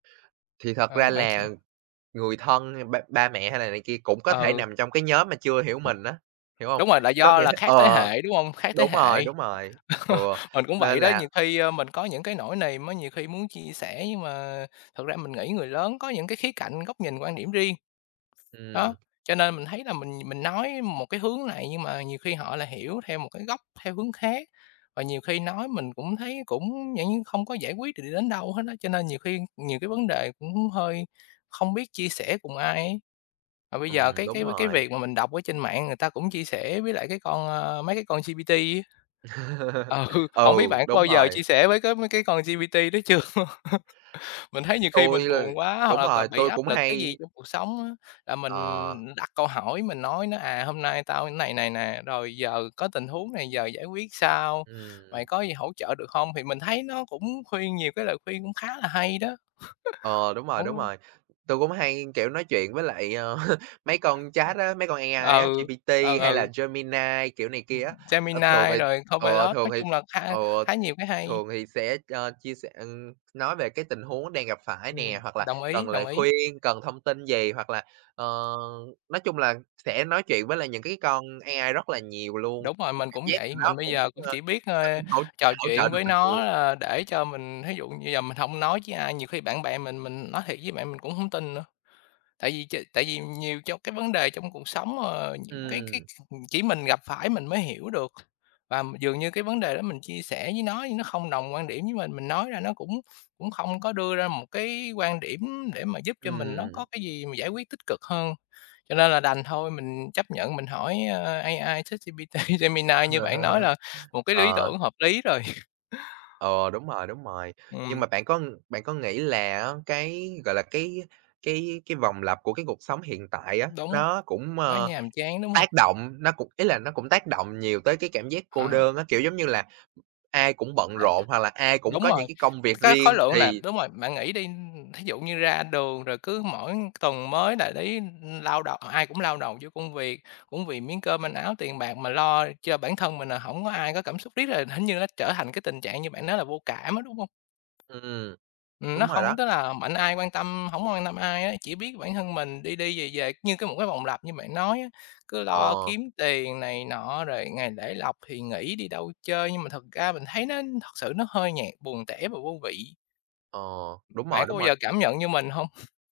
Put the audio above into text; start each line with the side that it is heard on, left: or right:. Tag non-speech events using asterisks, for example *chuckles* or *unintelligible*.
right: Thì thật ra
left: Ừm, bạn chia
right: là người thân hay ba ba mẹ hay là này kia cũng có thể
left: Ừ.
right: nằm trong cái nhóm mà chưa hiểu mình á, hiểu hông?
left: Đúng rồi, là
right: Có
left: do
right: nghĩa
left: là khác thế
right: ờ,
left: hệ, đúng hông? Khác thế
right: đúng rồi,
left: hệ.
right: đúng rồi, ừ,
left: *chuckles* Mình cũng vậy
right: nên
left: đó, nhiều
right: là
left: khi, a, mình có những cái nỗi niềm á nhiều khi muốn chia sẻ, nhưng mà thật ra mình nghĩ người lớn có những cái khía cạnh, góc nhìn, quan điểm riêng.
right: Ừm.
left: Đó, cho nên mình thấy là mình mình nói một cái hướng này, nhưng mà nhiều khi họ lại hiểu theo một cái góc theo hướng khác. Và nhiều khi nói mình cũng thấy cũng dạng như không có giải quyết được được đến đâu hết á, cho nên nhiều khi nhiều cái vấn đề cũng hơi không biết chia sẻ cùng ai ấy. Và bây giờ
right: Ừm,
left: cái
right: đúng
left: cái v cái
right: rồi.
left: việc mà mình đọc ở trên mạng người ta cũng chia sẻ với lại cái con, a mấy cái con GPT ấy.
right: *chuckles*
left: Ừ, hổng
right: Ừ,
left: biết bạn có
right: đúng
left: bao giờ
right: rồi.
left: chia sẻ với cái mấy cái con GPT đó chưa? *chuckles* Mình thấy nhiều khi
right: Tui,
left: mình
right: ờ
left: buồn quá hoặc
right: đúng
left: là
right: rồi,
left: c bị
right: tui
left: áp
right: cũng
left: lực cái gì
right: hay
left: trong cuộc sống á, là
right: Ờ.
left: mình đặt câu hỏi mình nói nó, à, "Hôm nay tao thế này này nè, rồi giờ có tình huống này, giờ giải quyết sao?
right: Ừm.
left: Mày có gì hỗ trợ được hông?" Thì mình thấy nó cũng khuyên nhiều cái lời khuyên cũng khá là hay đó.
right: Ờ, đúng rồi, đúng
left: *chuckles*
right: rồi. Tui
left: *unintelligible*
right: cũng hay, kiểu, nói chuyện với lại, a, *chuckles* mấy con chat á, mấy con AI á,
left: Ừ.
right: GPT
left: Ờ,
right: hay là
left: ừ.
right: Gemini, kiểu này
left: Ừm,
right: kia á. Ờ, thường
left: Gemini
right: thì
left: rồi
right: ừ,
left: Copilot,
right: thường
left: nói
right: thì
left: chung là kha
right: ừ,
left: kh khá nhiều cái hay.
right: thường thì sẽ ơ, chia sẻ, ừm nói về cái tình huống đang gặp phải
left: Ừm.
right: nè hoặc là
left: Đồng ý,
right: cần lời
left: đồng ý.
right: khuyên, cần thông tin gì hoặc là, ờ, nói chung là sẽ nói chuyện với lại những cái con AI rất là nhiều luôn.
left: Đúng rồi, mình
right: *unintelligible*
left: cũng
right: Giác
left: vậy.
right: nó
left: Mình bây
right: cũng,
left: giờ cũng
right: a,
left: chỉ biết,
right: nó
left: a,
right: cũng hỗ
left: trò
right: hỗ trợ
left: chuyện
right: được
left: với
right: mình
left: nó,
right: nhiều.
left: à, để cho mình thí dụ như bây giờ mình hông nói với ai, nhiều khi bạn bè mình, mình nói thiệt với bạn, mình cũng hổng tin nữa. Tại vì ch tại vì nhiều trong cái vấn đề trong cuộc sống, ờ, nhiều cái cái,
right: Ừm.
left: ừm, chỉ mình gặp phải mình mới hiểu được. Và m dường như cái vấn đề đó mình chia sẻ với nó nhưng nó không đồng quan điểm với mình, mình nói ra nó cũng cũng không có đưa ra một cái quan điểm để mà giúp cho mình nó có
right: Ừm.
left: cái gì mà giải quyết tích cực hơn. Cho nên là đành thôi, mình chấp nhận mình hỏi, a, AI, ChatGPT, Gemini như bạn nói
right: Ờ.
left: là một cái lý
right: Ờ.
left: tưởng hợp lý rồi. *chuckles*
right: Ừ, đúng rồi, đúng rồi. Nhưng
left: Ừm.
right: mà bạn có bạn có nghĩ là á cái, gọi là, cái cái cái vòng lặp của cái cuộc sống hiện tại á,
left: Đúng.
right: nó cũng, a,
left: Nó nhàm chán, đúng
right: tác
left: hông?
right: động, nó cũng ý là nó cũng tác động nhiều tới cái cảm giác cô
left: À.
right: đơn á, kiểu, giống như là ai cũng bận rộn, hoặc là ai cũng
left: Đúng
right: có
left: rồi.
right: những cái công việc
left: Cái khối
right: riêng
left: lượng nè
right: thì
left: đúng rồi. Bạn nghĩ đi, ừm, thí dụ như ra đường rồi cứ mỗi tuần mới là đấy, ưm, lao đầu ai cũng lao đầu vô công việc, cũng vì miếng cơm manh áo, tiền bạc mà lo cho bản thân mình nè, hổng có ai có cảm xúc. Riết rồi hình như nó trở thành cái tình trạng như bạn nói là vô cảm á, đúng hông?
right: Ừm,
left: Ừm, nó
right: đúng rồi đó.
left: không tức là mạnh ai quan tâm hổng quan tâm ai ấy, chỉ biết bản thân mình, đi đi về về như cái một cái vòng lặp như bạn nói á, cứ lo
right: Ờ.
left: kiếm tiền này nọ rồi ngày lễ lộc thì nghỉ đi đâu chơi, nhưng mà thật ra mình thấy nó thật sự nó hơi nhạt, buồn tẻ và vô vị.
right: Ờ, đúng
left: Bạn
right: rồi,
left: có
right: đúng
left: bao giờ
right: rồi.
left: cảm nhận như mình hông? *chuckles*